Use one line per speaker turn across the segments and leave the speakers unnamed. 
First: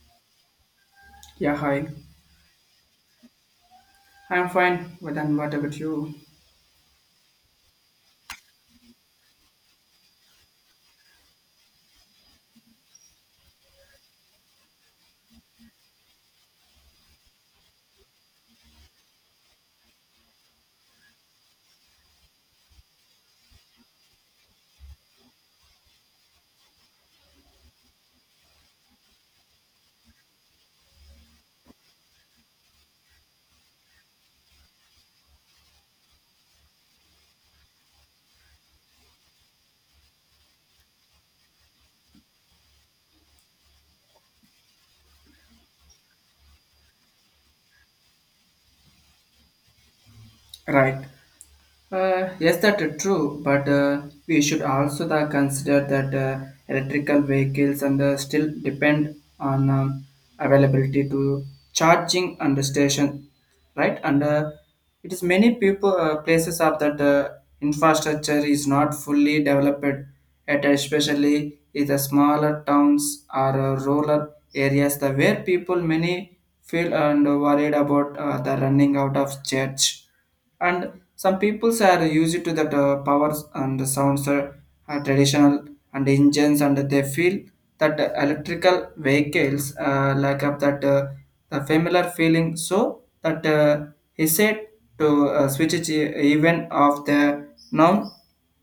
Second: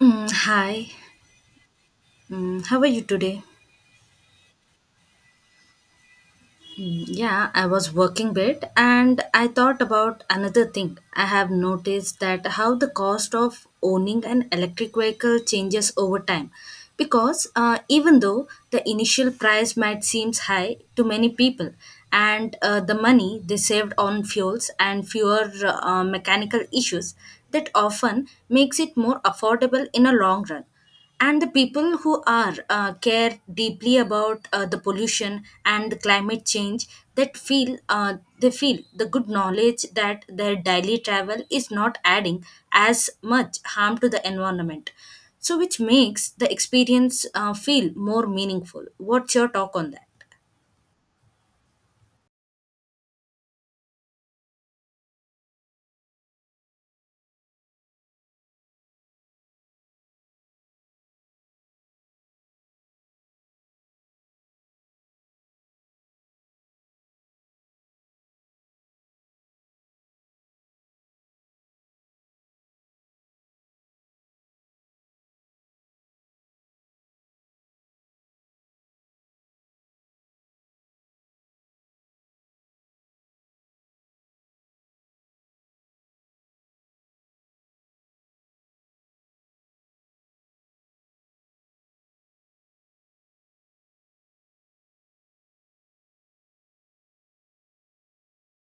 Hi.
Yeah, hi.
How are you today?
I'm fine, but then what about you?
Yeah, I was working bit and I thought about another thing. I have noticed that how the cost of owning an electric vehicle changes over time because even though the initial price might seem high to many people, and the money they saved on fuels and fewer mechanical issues that often makes it more affordable in a long run. And the people who are care deeply about the pollution and the climate change, that feel they feel the good knowledge that their daily travel is not adding as much harm to the environment, so which makes the experience feel more meaningful. What's your talk on that?
Right. Yes, that is true, but we should also the consider that electrical vehicles and still depend on availability to charging and the station, right? And it is many people places are that infrastructure is not fully developed, at especially in the smaller towns or rural areas, the where people many feel and worried about the running out of church, and some peoples are used to that powers and the sounds are traditional and engines, and they feel that the electrical vehicles like up that the familiar feeling so that he said to switch it even of the non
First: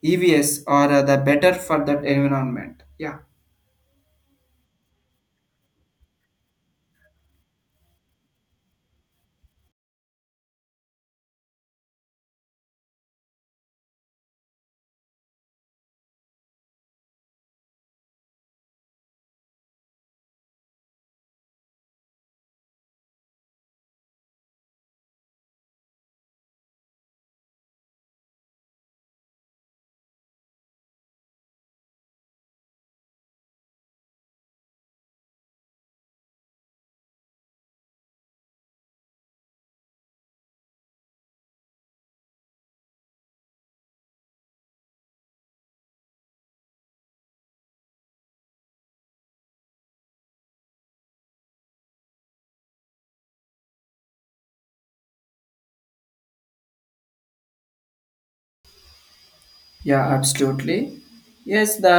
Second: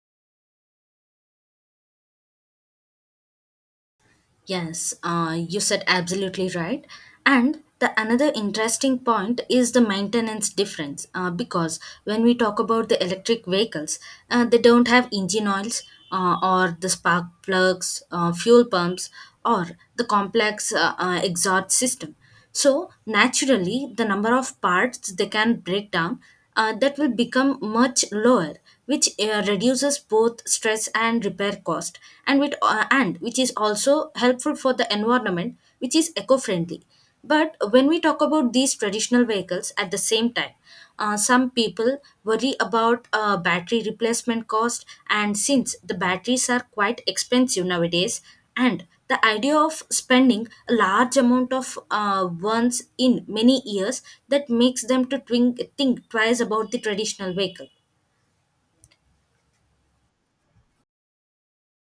evs or the better for that environment. Yeah.
Yes, you said absolutely right. And the another interesting point is the maintenance difference because when we talk about the electric vehicles, they don't have engine oils or the spark plugs, fuel pumps, or the complex exhaust system. So naturally, the number of parts they can break down that will become much lower, which reduces both stress and repair cost, and with and which is also helpful for the environment, which is eco-friendly. But when we talk about these traditional vehicles at the same time. Some people worry about battery replacement cost, and since the batteries are quite expensive nowadays, and the idea of spending a large amount of ones in many years that makes them to think twice about the traditional vehicle.
Yeah, absolutely. Yes, the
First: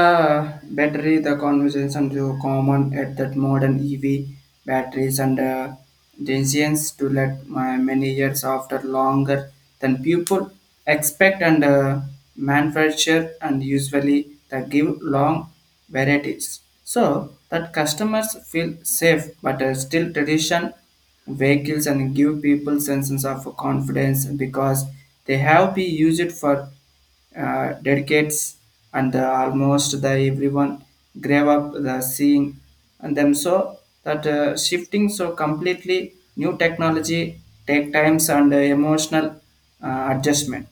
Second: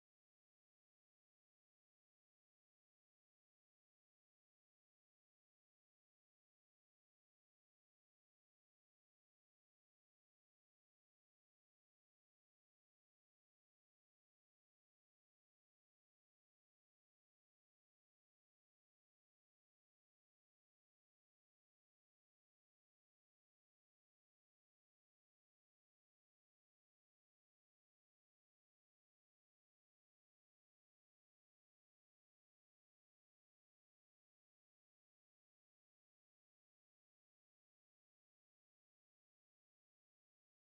battery, the conversation to common at that modern EV batteries and decisions to let my many years after longer than people expect and manufacture and usually they give long varieties. So that customers feel safe, but still tradition vehicles and give people senses of confidence because they have been used for dedicates and almost the everyone grave up the seeing and them, so that shifting so completely new technology take times and emotional adjustment.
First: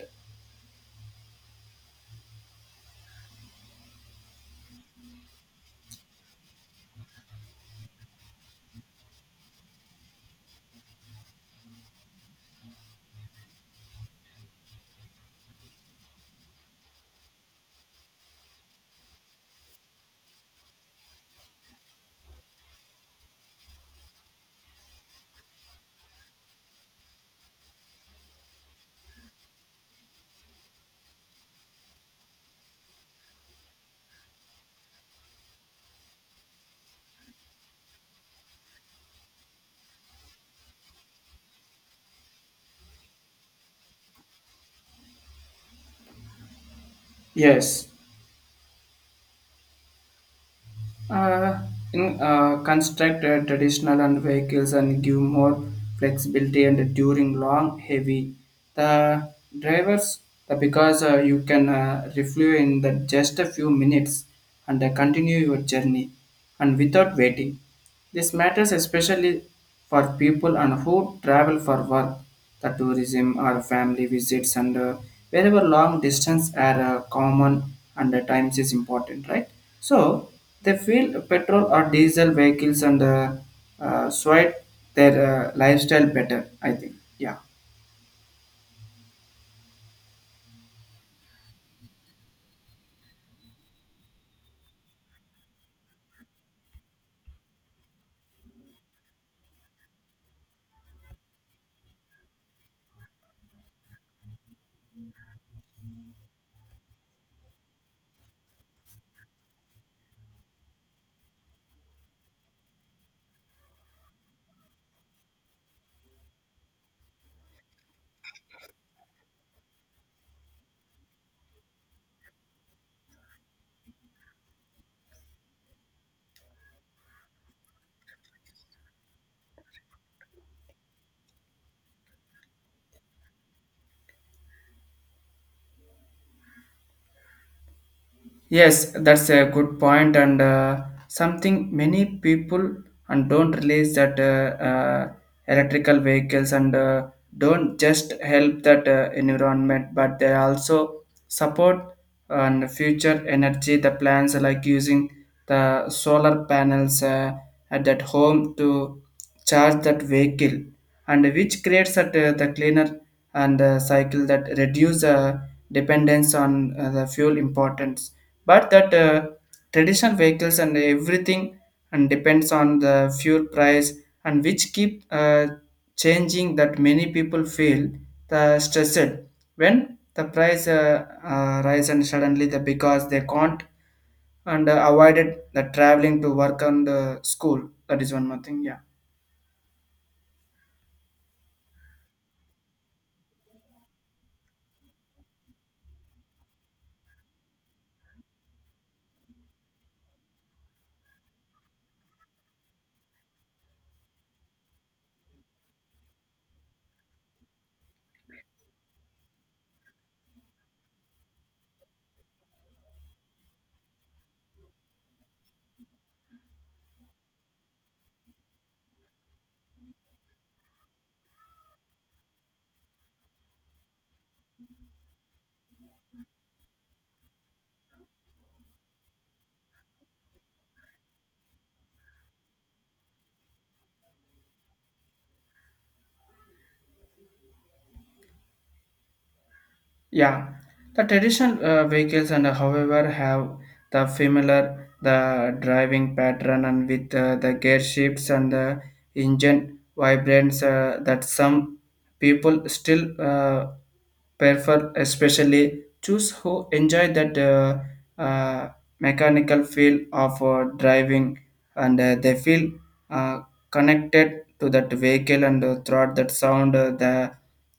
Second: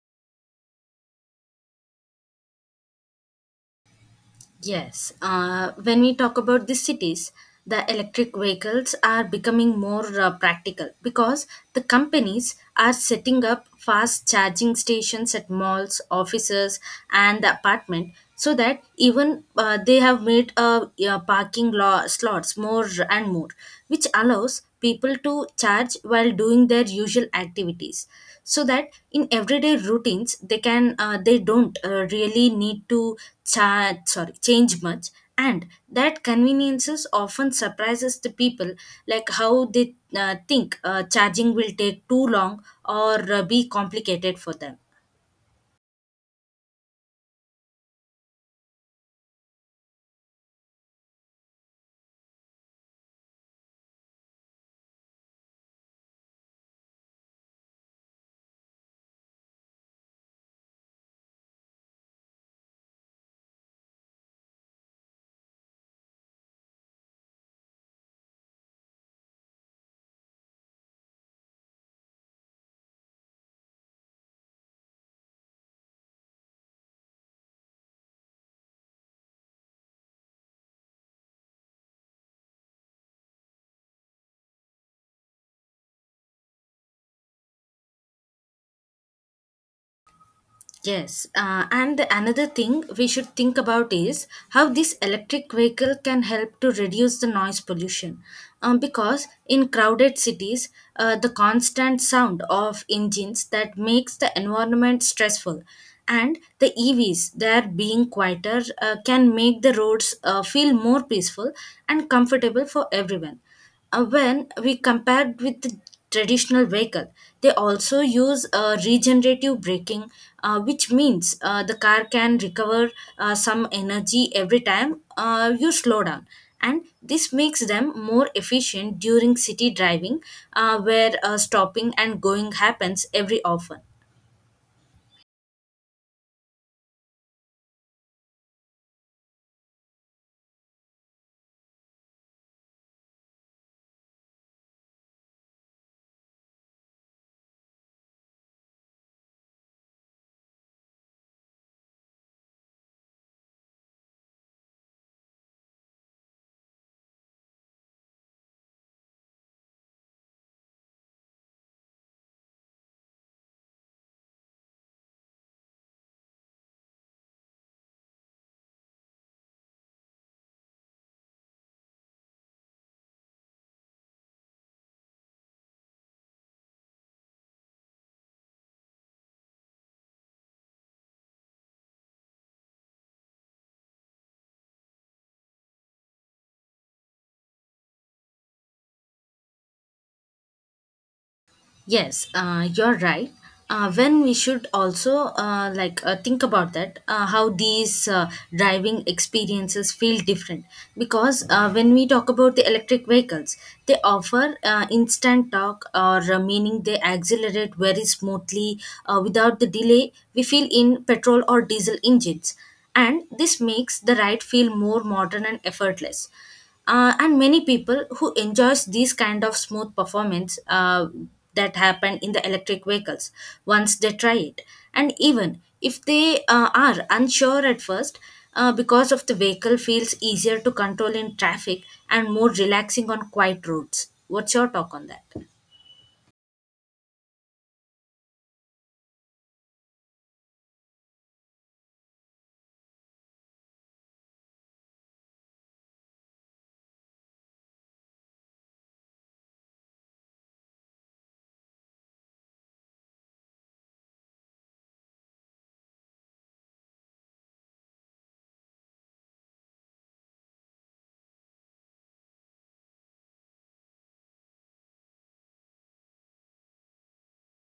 Yes, when we talk about the cities, the electric vehicles are becoming more practical because the companies are setting up fast charging stations at malls, offices, and the apartment, so that even they have made parking law slots more and more, which allows people to charge while doing their usual activities, so that in everyday routines they don't really need to charge sorry change much. And that conveniences often surprises the people, like how they think charging will take too long or be complicated for them.
Yes. Uh, in, construct traditional and vehicles and give more flexibility and during long heavy the drivers the, because you can refuel in the just a few minutes and continue your journey and without waiting. This matters especially for people and who travel for work, the tourism or family visits and wherever long distance are common, and the times is important, right? So they feel petrol or diesel vehicles and sweat their lifestyle better, I think. Yeah.
Yes, and the another thing we should think about is how this electric vehicle can help to reduce the noise pollution. Because in crowded cities, the constant sound of engines that makes the environment stressful, and the EVs that being quieter can make the roads feel more peaceful and comfortable for everyone when we compared with the traditional vehicle, they also use regenerative braking, which means the car can recover some energy every time you slow down. And this makes them more efficient during city driving, where stopping and going happens every often.
Yes, that's a good point, and something many people and don't realize that electrical vehicles and don't just help that environment, but they also support and future energy. The plans like using the solar panels at that home to charge that vehicle, and which creates that the cleaner and cycle that reduce dependence on the fuel importance, but that traditional vehicles and everything and depends on the fuel price and which keep changing that many people feel the stressed when the price rise and suddenly the because they can't and avoided the traveling to work and school. That is one more thing. Yeah.
Yes, you're right. When we should also think about that how these driving experiences feel different because when we talk about the electric vehicles, they offer instant torque or meaning they accelerate very smoothly without the delay we feel in petrol or diesel engines, and this makes the ride feel more modern and effortless, and many people who enjoys these kind of smooth performance that happen in the electric vehicles once they try it, and even if they are unsure at first because of the vehicle feels easier to control in traffic and more relaxing on quiet roads. What's your talk on that?
Yeah, the traditional vehicles and however have the familiar the driving pattern and with the gear shifts and the engine vibrates that some people still prefer especially choose who enjoy that uh, mechanical feel of driving, and they feel uh, connected to that vehicle and throughout that sound the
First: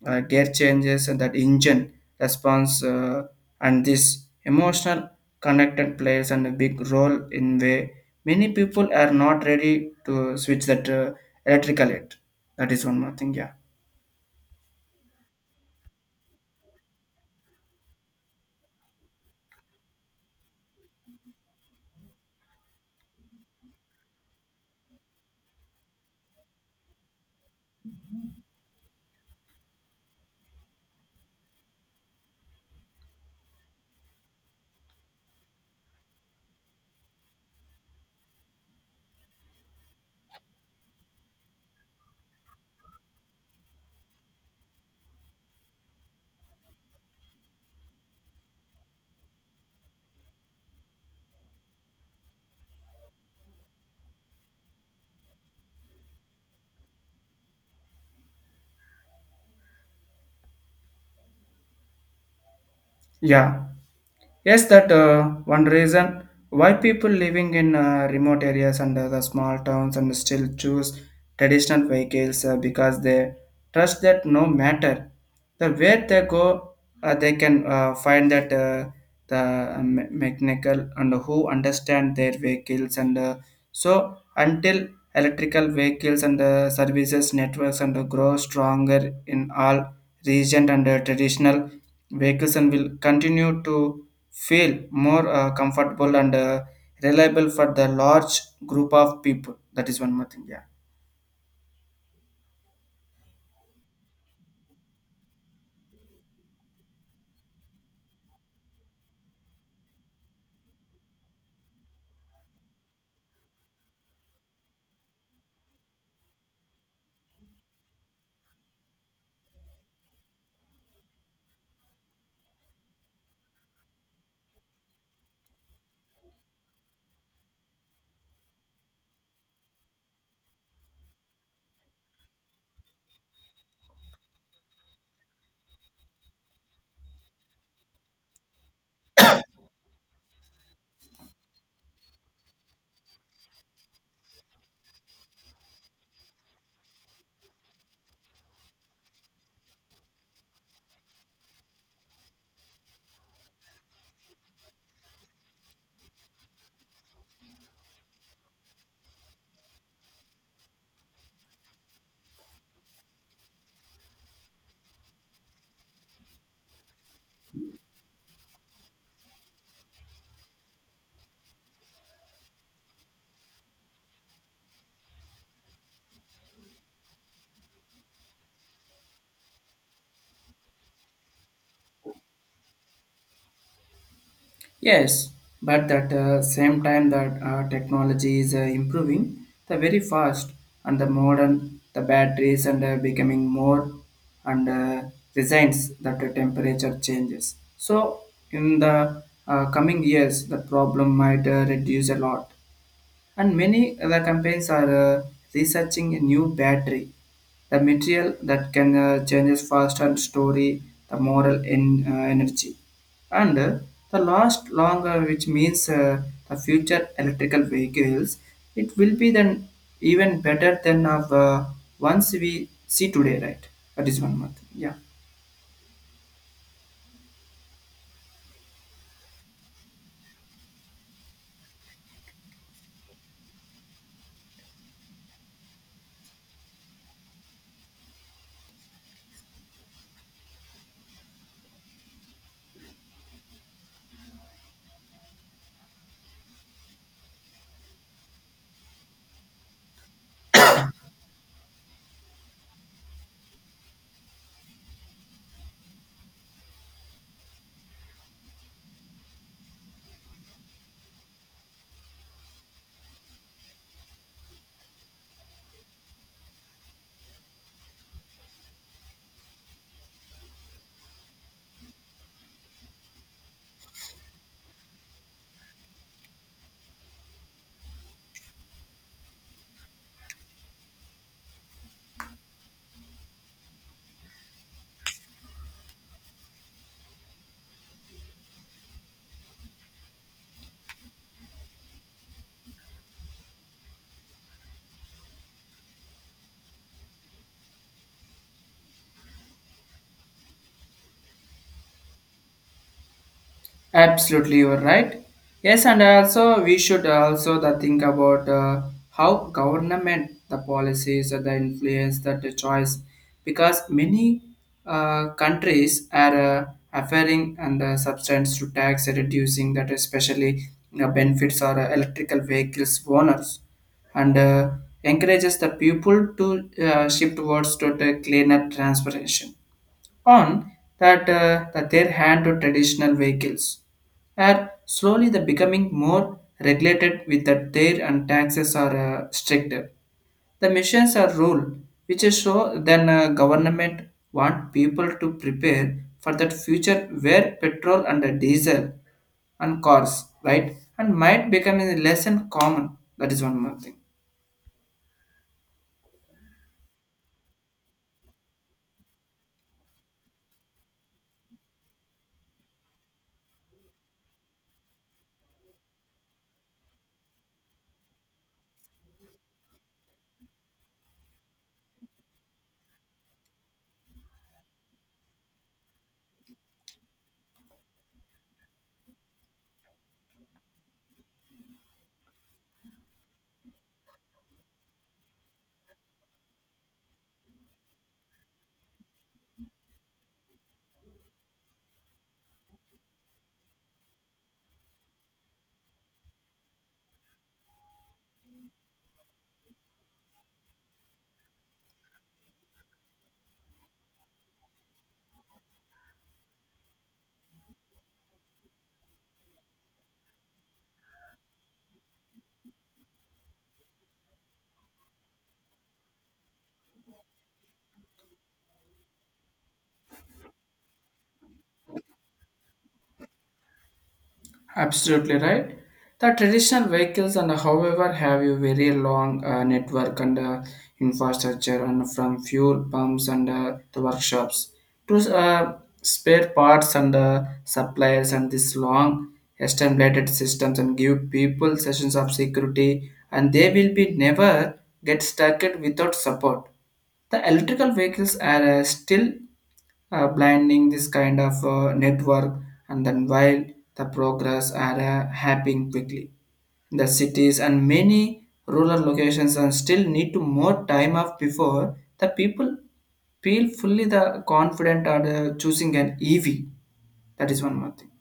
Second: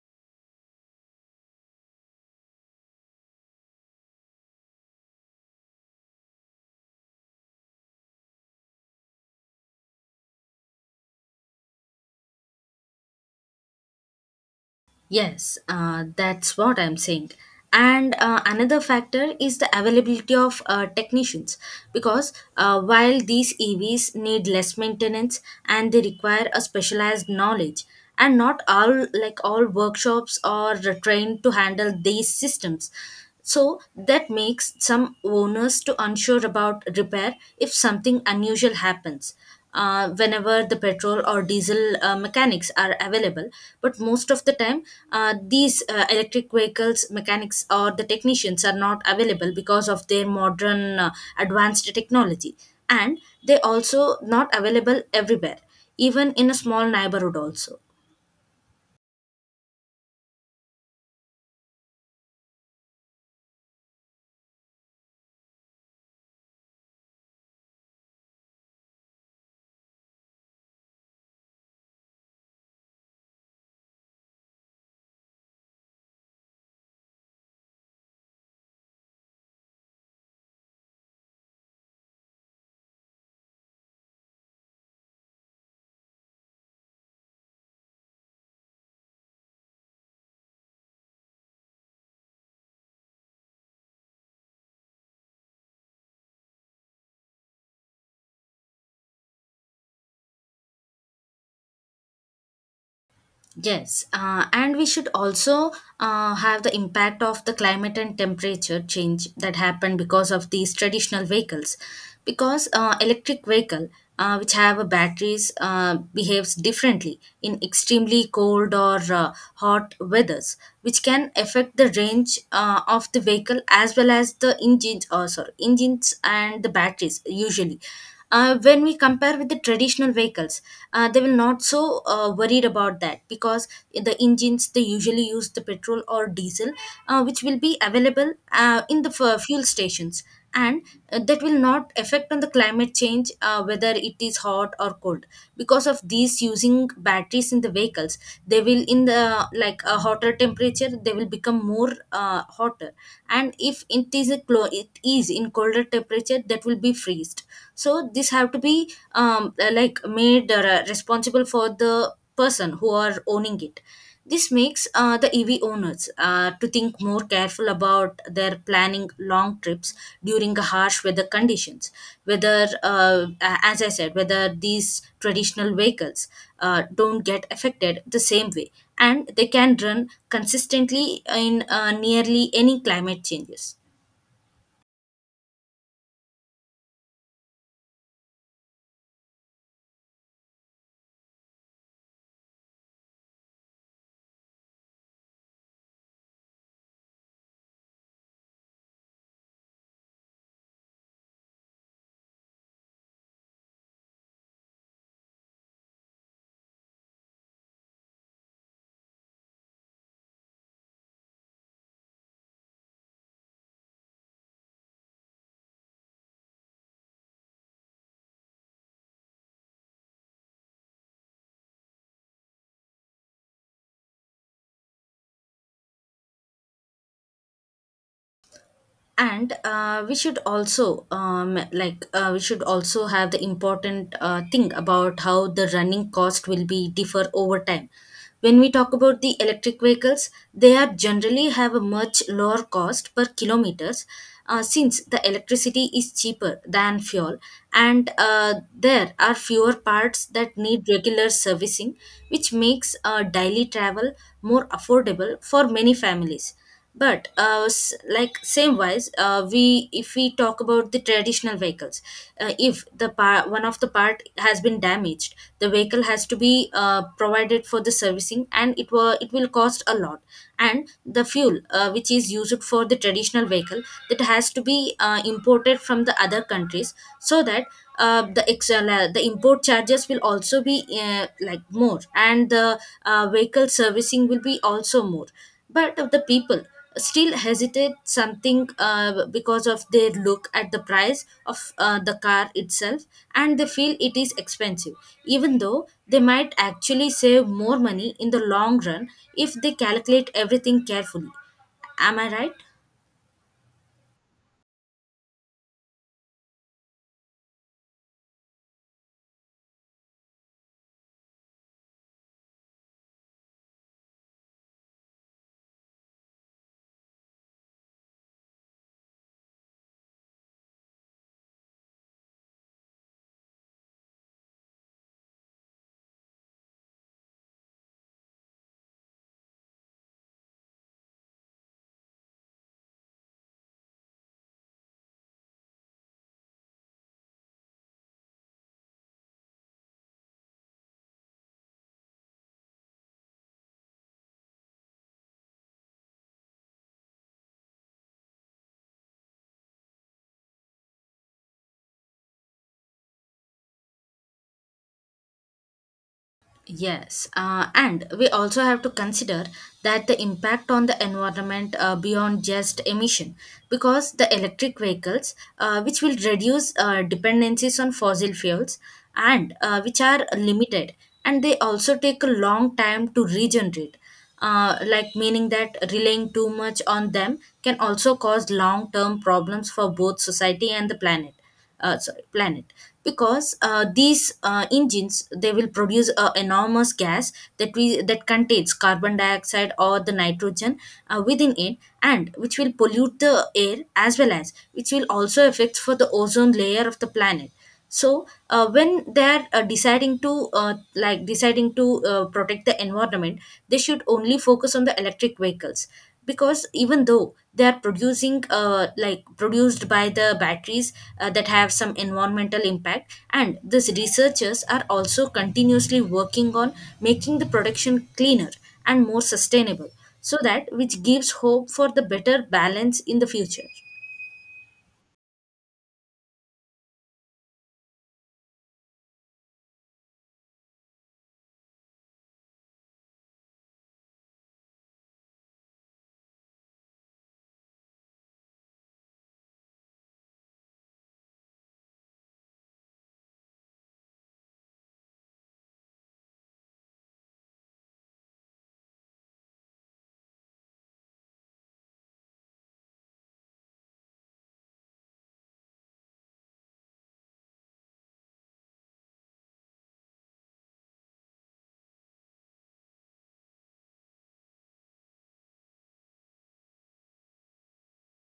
gear changes and that engine response and this emotional connected plays a big role in way many people are not ready to switch that electrical yet. That is one more thing. Yeah.
Yes, that's what I'm saying. And another factor is the availability of technicians, because while these EVs need less maintenance and they require a specialized knowledge, and not all like all workshops are trained to handle these systems. So that makes some owners to unsure about repair if something unusual happens. Whenever the petrol or diesel mechanics are available, but most of the time, these electric vehicles mechanics or the technicians are not available because of their modern advanced technology, and they also not available everywhere, even in a small neighborhood also.
Yeah. Yes, that one reason why people living in remote areas and the small towns and still choose traditional vehicles because they trust that no matter the where they go, they can find that the mechanical and who understand their vehicles and so until electrical vehicles and services networks and grow stronger in all region and traditional vehicles and will continue to feel more comfortable and reliable for the large group of people. That is one more thing. Yeah.
Yes, and we should also have the impact of the climate and temperature change that happened because of these traditional vehicles. Because electric vehicle, which have a batteries, behaves differently in extremely cold or hot weathers, which can affect the range of the vehicle as well as the engines. Engines and the batteries usually when we compare with the traditional vehicles, they will not so worried about that because the engines they usually use the petrol or diesel which will be available in the fuel stations, and that will not affect on the climate change whether it is hot or cold. Because of these using batteries in the vehicles, they will in the like a hotter temperature they will become more hotter, and if it is in colder temperature that will be freezed. So this have to be made responsible for the person who are owning it. This makes the EV owners to think more careful about their planning long trips during harsh weather conditions, whether as I said, whether these traditional vehicles don't get affected the same way and they can run consistently in nearly any climate changes.
Yes, but that same time that technology is improving, the very fast, and the modern, the batteries and becoming more and resigns that the temperature changes. So in the coming years, the problem might reduce a lot. And many other companies are uh, researching a new battery, the material that can changes fast and story the moral in energy, and the last longer, which means the future electrical vehicles. It will be then even better than of once we see today, right? That is one month. Yeah.
And we should also have the important thing about how the running cost will be differ over time. When we talk about the electric vehicles, they are generally have a much lower cost per kilometers, since the electricity is cheaper than fuel, and there are fewer parts that need regular servicing, which makes daily travel more affordable for many families. But same wise, we if we talk about the traditional vehicles, if the part one of the part has been damaged, the vehicle has to be provided for the servicing and it will cost a lot. And the fuel which is used for the traditional vehicle, that has to be imported from the other countries, so that the import charges will also be more, and the vehicle servicing will be also more. But of the people still hesitate something because of their look at the price of the car itself and they feel it is expensive, even though they might actually save more money in the long run if they calculate everything carefully. Am I right?
Absolutely, you are right. Yes, and also we should also the think about how government the policies or the influence that the choice, because many countries are offering and the substance to tax reducing that especially you benefits or electrical vehicles owners and encourages the people to shift towards to the cleaner transportation on that, that their hand to traditional vehicles are slowly the becoming more regulated with that their and taxes are stricter. The missions are rule which is so then government want people to prepare for that future where petrol and diesel and cars right and might become a less and common. That is one more thing.
Yes, and we also have to consider that the impact on the environment beyond just emission, because the electric vehicles, which will reduce dependencies on fossil fuels, and which are limited, and they also take a long time to regenerate, meaning that relying too much on them can also cause long-term problems for both society and the planet. Because these engines they will produce a enormous gas that we that contains carbon dioxide or the nitrogen within it, and which will pollute the air as well as which will also affect for the ozone layer of the planet. So when they're deciding to like deciding to protect the environment, they should only focus on the electric vehicles, because even though they are producing produced by the batteries, that have some environmental impact, and these researchers are also continuously working on making the production cleaner and more sustainable, so that which gives hope for the better balance in the future.
Absolutely right. The traditional vehicles and however have a very long network and infrastructure and from fuel pumps and the workshops to spare parts and suppliers, and this long established systems and give people sessions of security, and they will be never get stuck it without support. The electrical vehicles are still blinding this kind of network, and then while the progress are happening quickly the cities and many rural locations and still need to more time off before the people feel fully the confident are choosing an ev. That is one more thing.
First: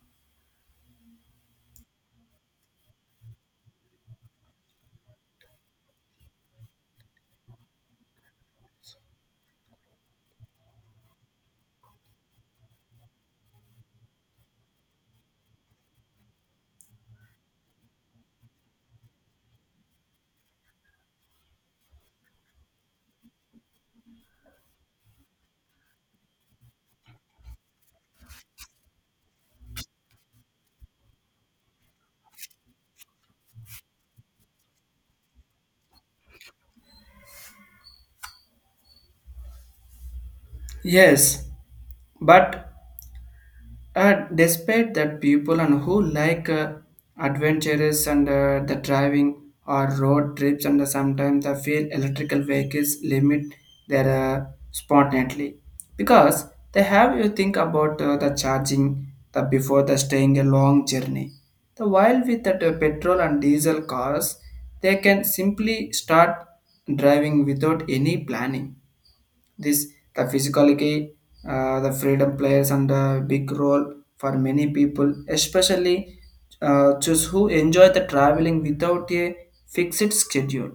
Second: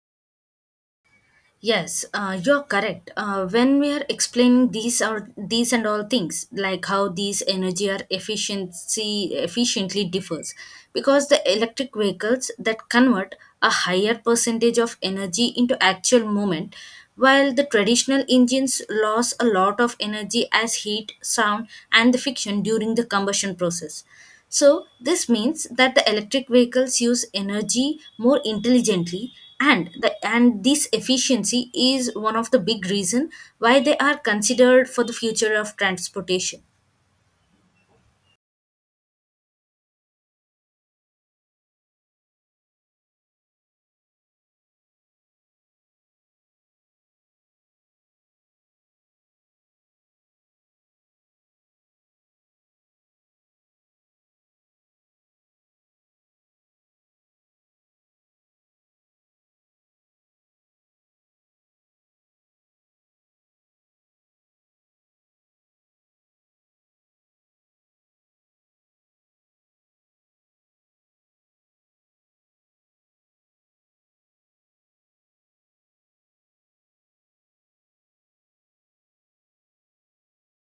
Yes, you're correct. When we are explaining these or these and all things, like how these energy or efficiency efficiently differs, because the electric vehicles that convert a higher percentage of energy into actual moment, while the traditional engines lose a lot of energy as heat, sound, and the friction during the combustion process. So, this means that the electric vehicles use energy more intelligently and and this efficiency is one of the big reason why they are considered for the future of transportation.
Yes, but despite that, people and who like adventures and the driving or road trips, and sometimes they feel electrical vehicles limit their spontaneity because they have you think about the charging the before the staying a long journey. The while with that petrol and diesel cars, they can simply start driving without any planning. This the physicality, the freedom plays and a big role for many people, especially those who enjoy the traveling without a fixed schedule.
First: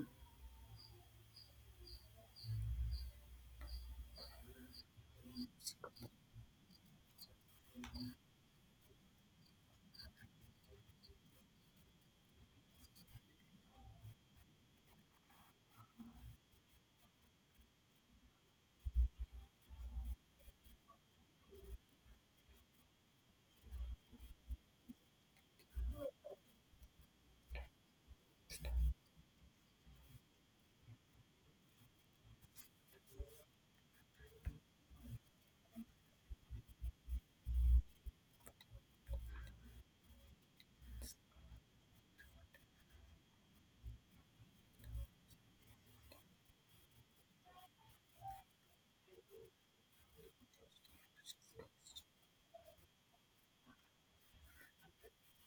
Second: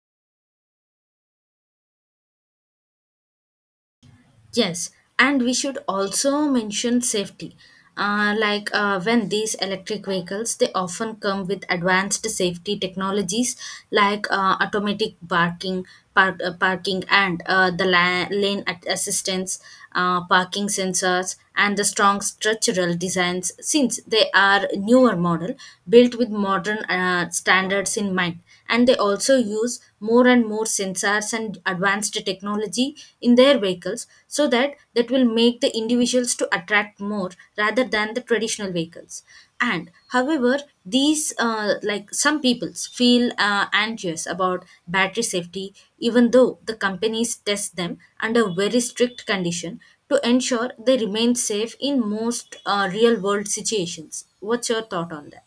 Yes, and we should also mention safety. When these electric vehicles, they often come with advanced safety technologies like automatic parking, parking, and lane assistance, parking sensors, and the strong structural designs. Since they are newer model built with modern standards in mind, and they also use more and more sensors and advanced technology in their vehicles so that will make the individuals to attract more rather than the traditional vehicles and however these like some peoples feel anxious about battery safety even though the companies test them under very strict condition to ensure they remain safe in most real world situations. What's your thought on that?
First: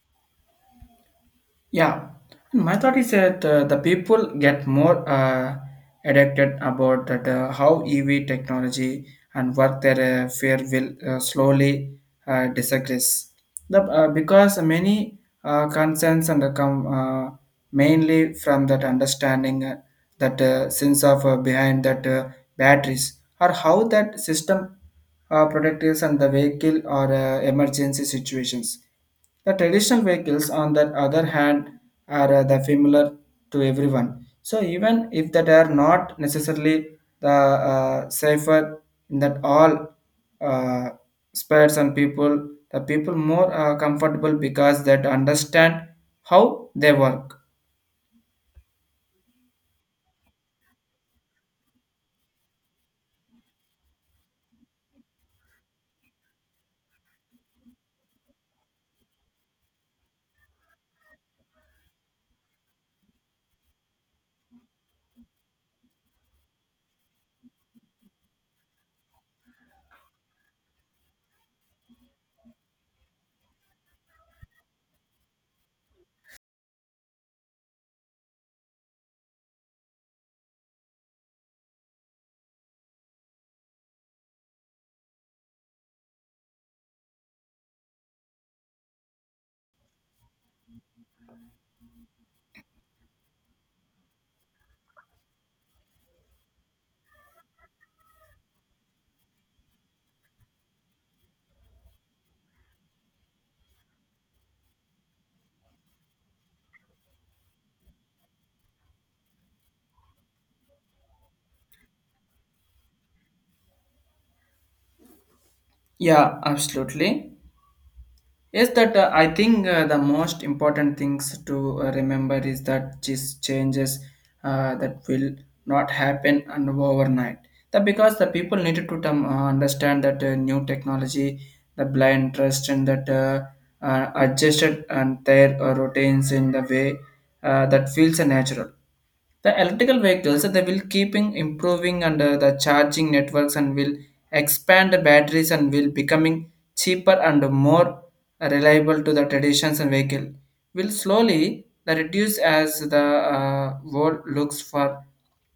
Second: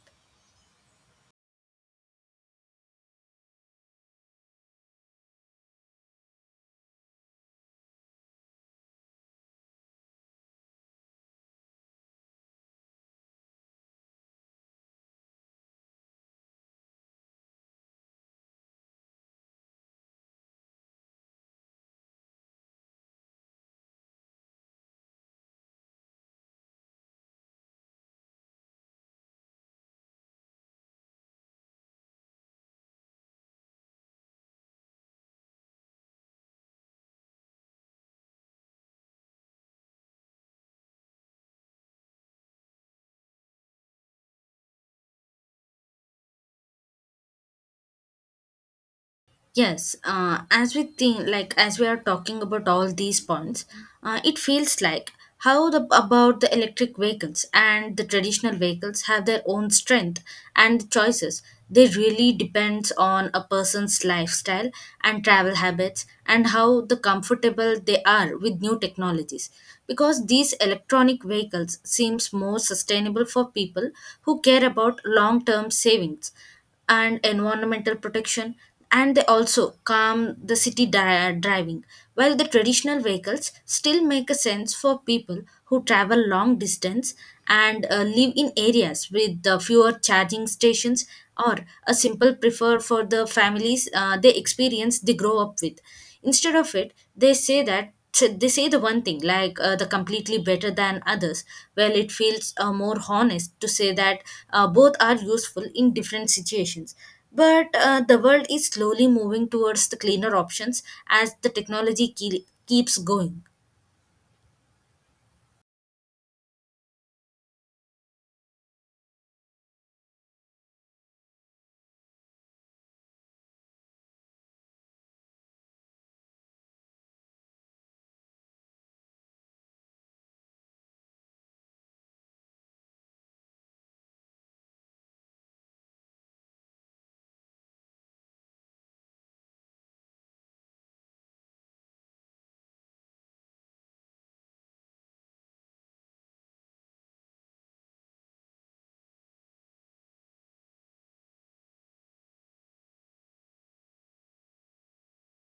Yeah, my thought is that the people get more addicted about that how EV technology and work their fear will slowly disagress. Because many concerns and come mainly from that understanding that sense of behind that batteries or how that system protectors and the vehicle or emergency situations. The traditional vehicles, on the other hand, are the familiar to everyone. So even if that are not necessarily the safer in that all uh, spares and people, the people more comfortable because that understand how they work.
Yes, as we think, like as we are talking about all these points, it feels like how the about the electric vehicles and the traditional vehicles have their own strength and choices. They really depends on a person's lifestyle and travel habits and how the comfortable they are with new technologies. Because these electronic vehicles seems more sustainable for people who care about long-term savings and environmental protection, and they also calm the city driving, while the traditional vehicles still make a sense for people who travel long distance and live in areas with the fewer charging stations or a simple prefer for the families they experience they grow up with. Instead of it they say that they say the one thing like the completely better than others, well it feels more honest to say that both are useful in different situations, but the world is slowly moving towards the cleaner options as the technology keeps going.
Yeah, absolutely. Yes, that I think the most important things to remember is that these changes that will not happen and overnight. That because the people needed to understand that new technology the blind trust and that adjusted and their routines in the way that feels natural. The electrical vehicles they will keeping improving and the charging networks and will expand the batteries and will becoming cheaper and more reliable to the traditions and vehicle will slowly the reduce as the world looks for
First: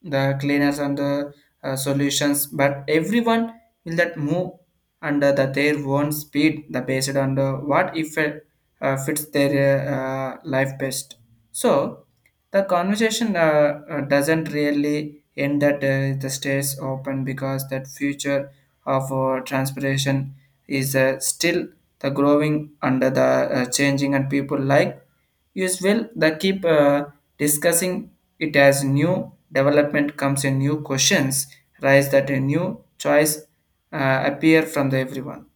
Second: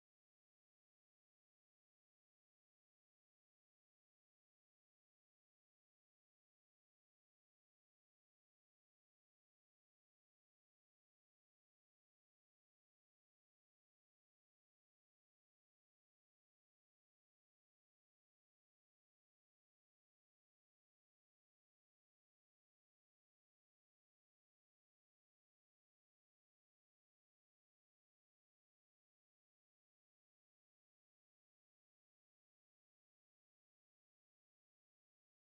the cleaners and the solutions, but everyone will that move under the, their own speed the based on the, what if it fits their life best. So the conversation doesn't really end at the stays open because that future of transportation is still the growing under the changing, and people like use will the keep discussing it as new development comes in new questions rise that a new choice appear from the everyone.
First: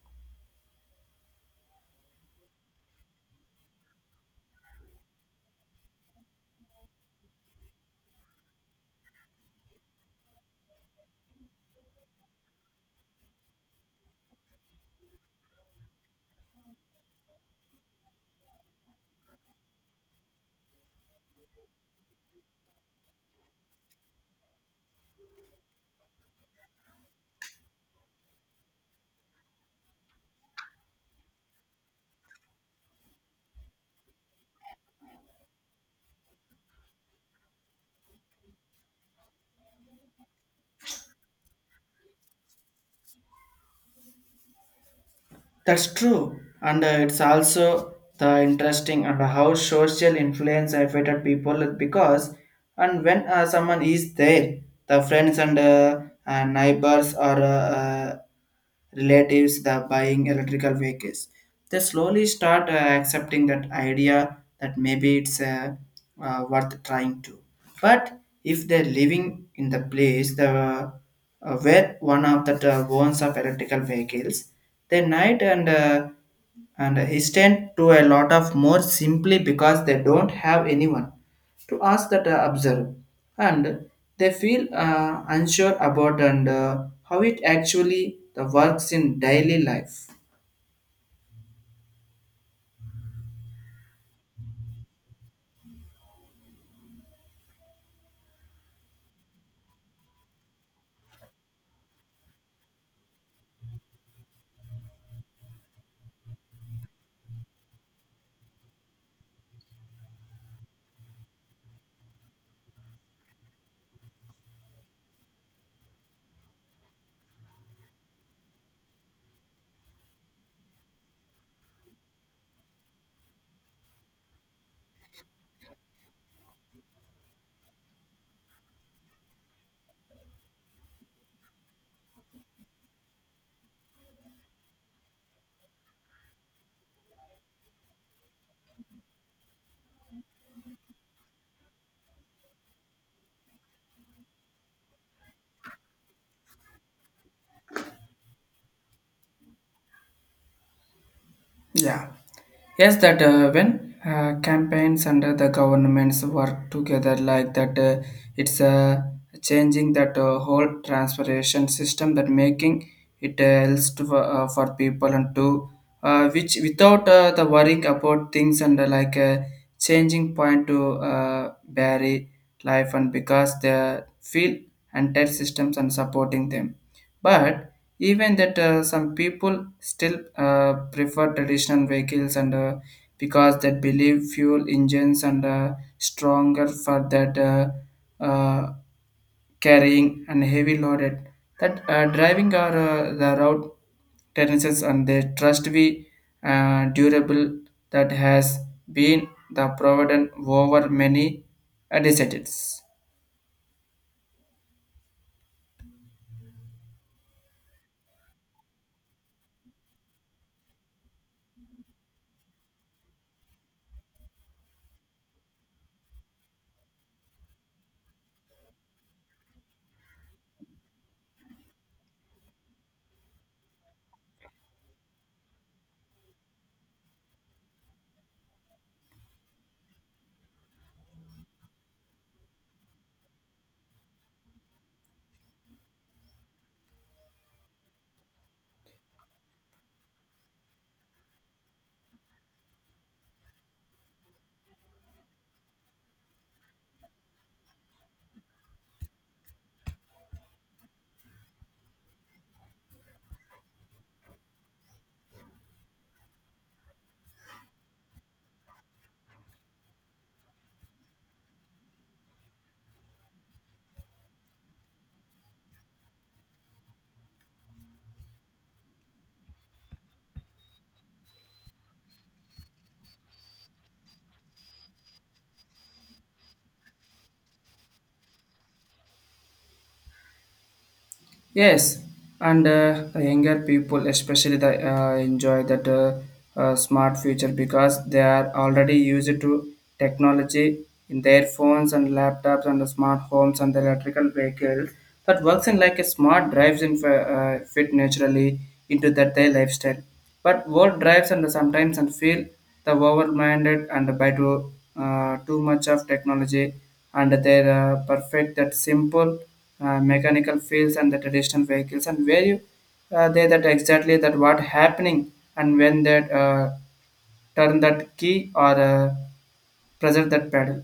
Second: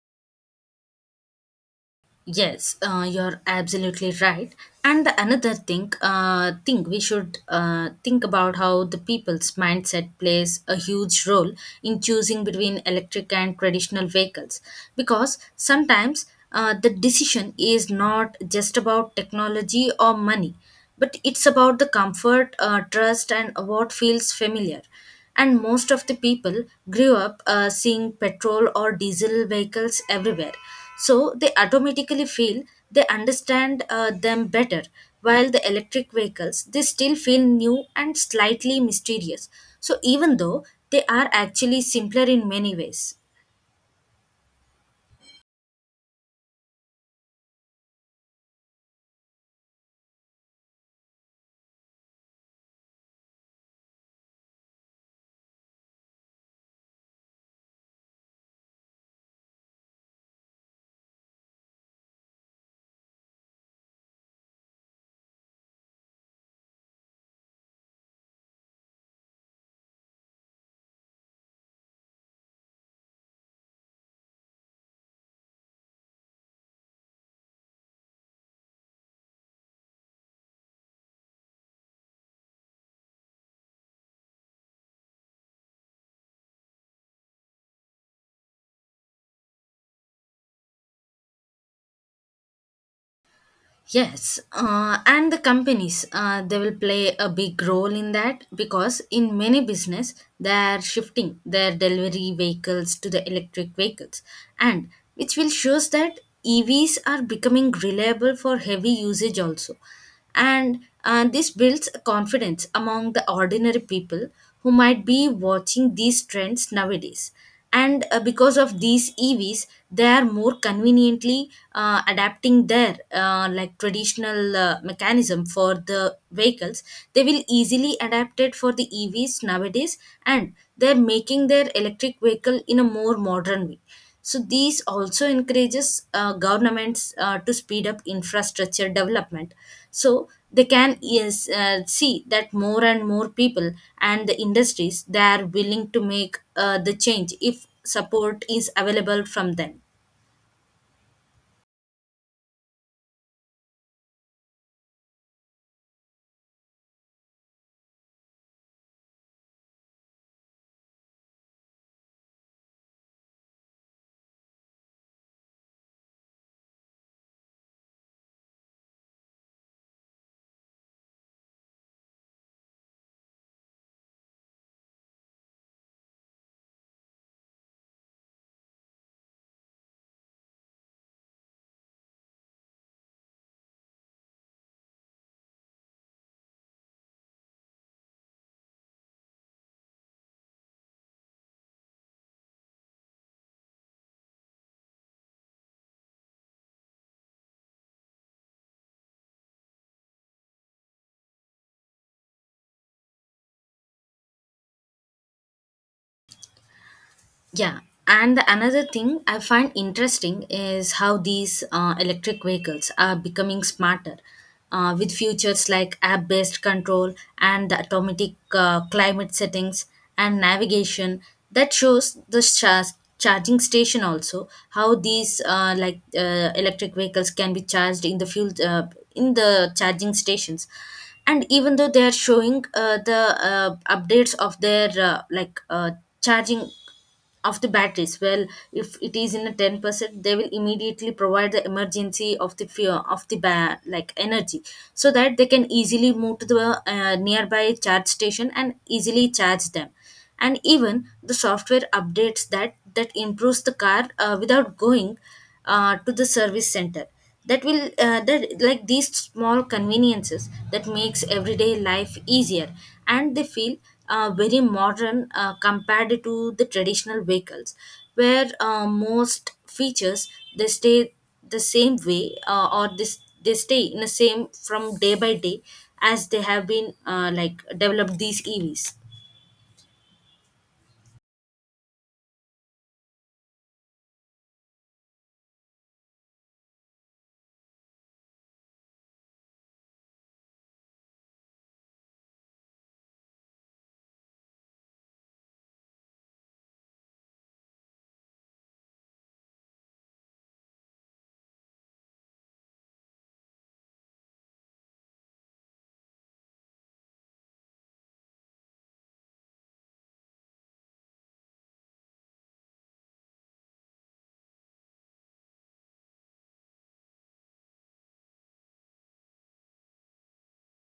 Yes, you're absolutely right. And the another thing, thing we should think about how the people's mindset plays a huge role in choosing between electric and traditional vehicles, because sometimes the decision is not just about technology or money, but it's about the comfort, trust, and what feels familiar. And most of the people grew up seeing petrol or diesel vehicles everywhere, so they automatically feel they understand them better, while the electric vehicles they still feel new and slightly mysterious. So even though they are actually simpler in many ways.
That's true. And it's also the interesting and how social influence affected people, because and when someone is there, the friends and neighbors or relatives the buying electrical vehicles, they slowly start accepting that idea that maybe it's worth trying to. But if they're living in the place where one of the owns of electrical vehicles, they night and he stand to a lot of more simply because they don't have anyone to ask that observe, and they feel unsure about and how it actually the works in daily life.
Yes, and the companies they will play a big role in that because in many business they are shifting their delivery vehicles to the electric vehicles, and which will shows that EVs are becoming reliable for heavy usage also. And this builds confidence among the ordinary people who might be watching these trends nowadays. And because of these evs, they are more conveniently adapting their like traditional mechanism for the vehicles. They will easily adapt it for the evs nowadays, and they're making their electric vehicle in a more modern way. So these also encourages governments to speed up infrastructure development, so they can yes, see that more and more people and the industries they are willing to make the change if support is available from them.
Yeah. Yes, that when campaigns under the governments work together like that, it's changing that whole transportation system that making it else to, for people and to which without the worrying about things and changing point to vary life and because they feel entire systems and supporting them, but even that some people still prefer traditional vehicles and because they believe fuel engines and stronger for that uh, carrying and heavy loaded that driving our the route tendencies and they trust be durable that has been the provident over many decades.
Yeah, and another thing I find interesting is how these electric vehicles are becoming smarter with features like app based control and the automatic climate settings and navigation, that shows the charging station. Also how these like electric vehicles can be charged in the fuel in the charging stations. And even though they are showing the updates of their like charging of the batteries well, if it is in a 10% they will immediately provide the emergency of the fear of the like energy, so that they can easily move to the nearby charge station and easily charge them. And even the software updates that improves the car without going to the service center, that will that like these small conveniences that makes everyday life easier. And they feel very modern compared to the traditional vehicles, where most features they stay the same way or this they stay in the same from day by day as they have been like developed these evs.
Yes, and the younger people especially they enjoy that smart future because they are already used to technology in their phones and laptops and the smart homes and the electrical vehicles that works in like a smart drives in fit naturally into that their lifestyle. But world drives and sometimes and feel the overminded and by to, too much of technology and they perfect that simple mechanical fields and the traditional vehicles and where you they that exactly that what happening and when they turn that key or pressure that pedal.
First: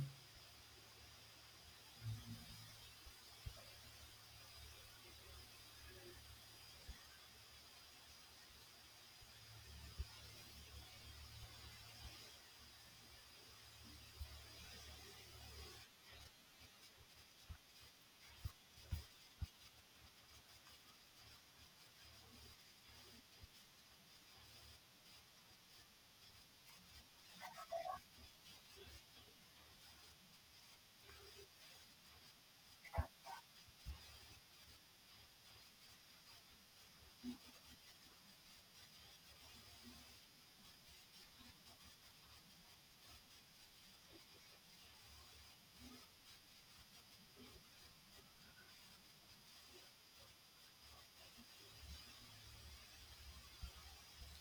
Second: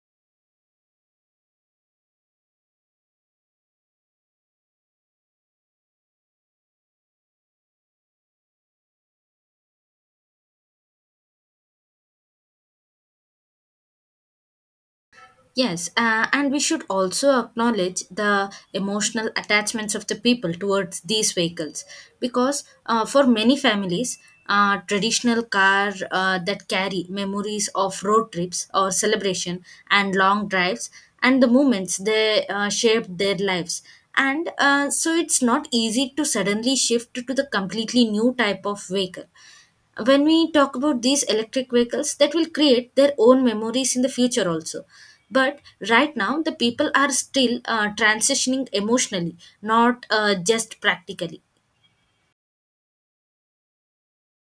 Yes, and we should also acknowledge the emotional attachments of the people towards these vehicles, because for many families, traditional car that carry memories of road trips or celebration and long drives and the moments they shaped their lives. And so it's not easy to suddenly shift to the completely new type of vehicle. When we talk about these electric vehicles that will create their own memories in the future also, but right now the people are still transitioning emotionally, not just practically.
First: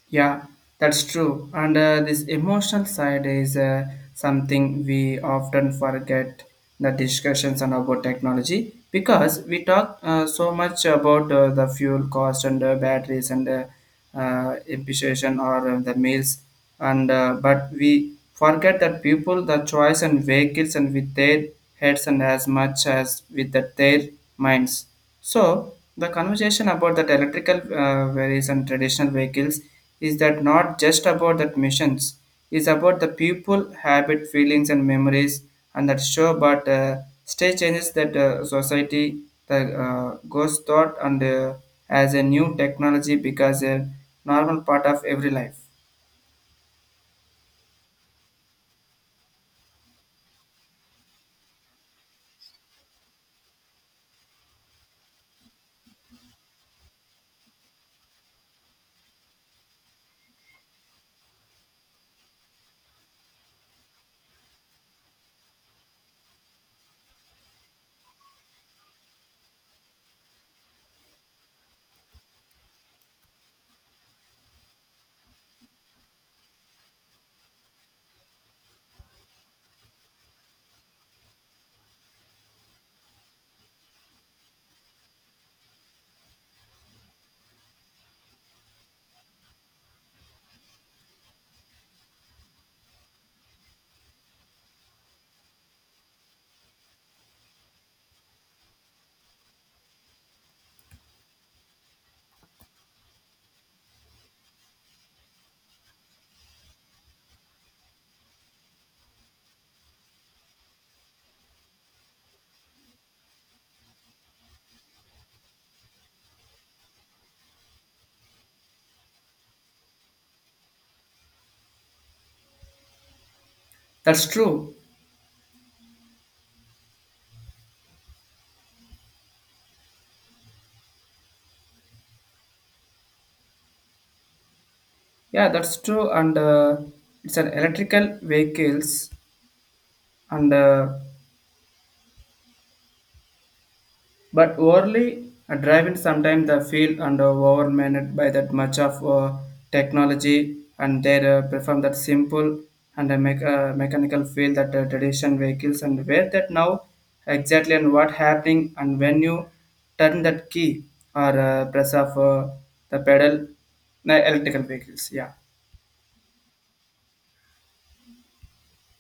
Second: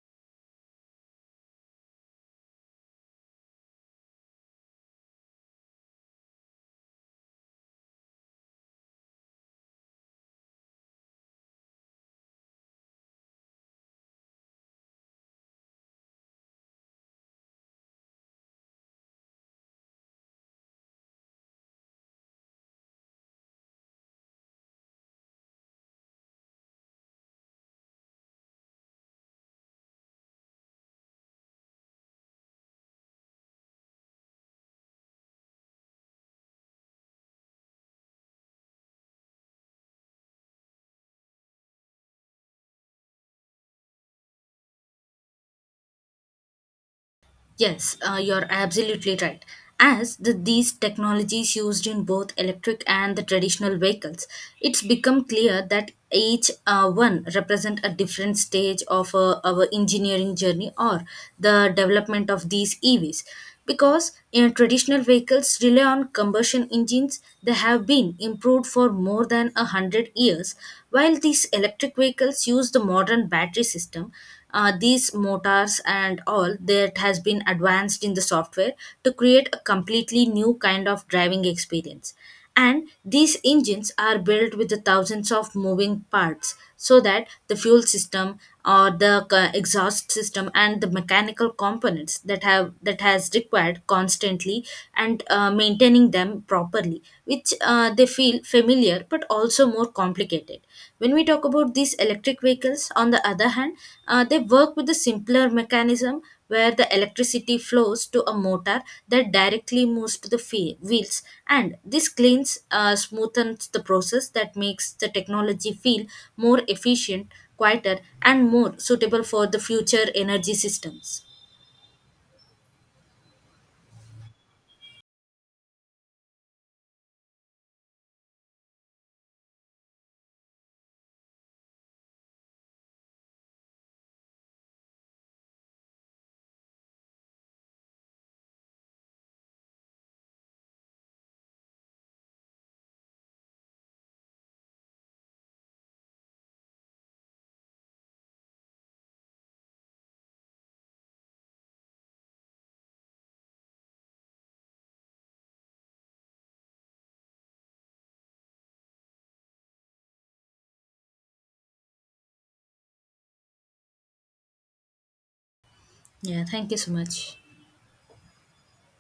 Yeah, that's true. And this emotional side is something we often forget the discussions and about technology, because we talk so much about the fuel cost and batteries and imputation or the meals and but we forget that people the choice and vehicles and with their heads and as much as with the, their minds. So the conversation about that electrical various and traditional vehicles is that not just about that missions is about the people habit feelings and memories and that show, but state changes that society the goes thought and as a new technology because a normal part of every life.
Yes, you're absolutely right. As the, these technologies used in both electric and the traditional vehicles, it's become clear that each one represent a different stage of our engineering journey or the development of these EVs. Because in traditional vehicles rely on combustion engines, they have been improved for more than a 100 years, while these electric vehicles use the modern battery system, these motors and all that has been advanced in the software to create a completely new kind of driving experience. And these engines are built with the thousands of moving parts, so that the fuel system or the exhaust system and the mechanical components that have that has required constantly and maintaining them properly, which they feel familiar but also more complicated. When we talk about these electric vehicles, on the other hand, they work with a simpler mechanism where the electricity flows to a motor that directly moves to the wheels, and this cleans, smoothens the process that makes the technology feel more efficient, quieter, and more suitable for the future energy systems.
That's true. Yeah, that's true. And it's an electrical vehicles and but overly driven sometimes they feel under overwhelmed by that much of technology, and they prefer that simple and mechanical feel that tradition vehicles and where that now exactly and what happening and when you turn that key or press of the pedal the electrical vehicles. Yeah.
Yeah, thank you so much.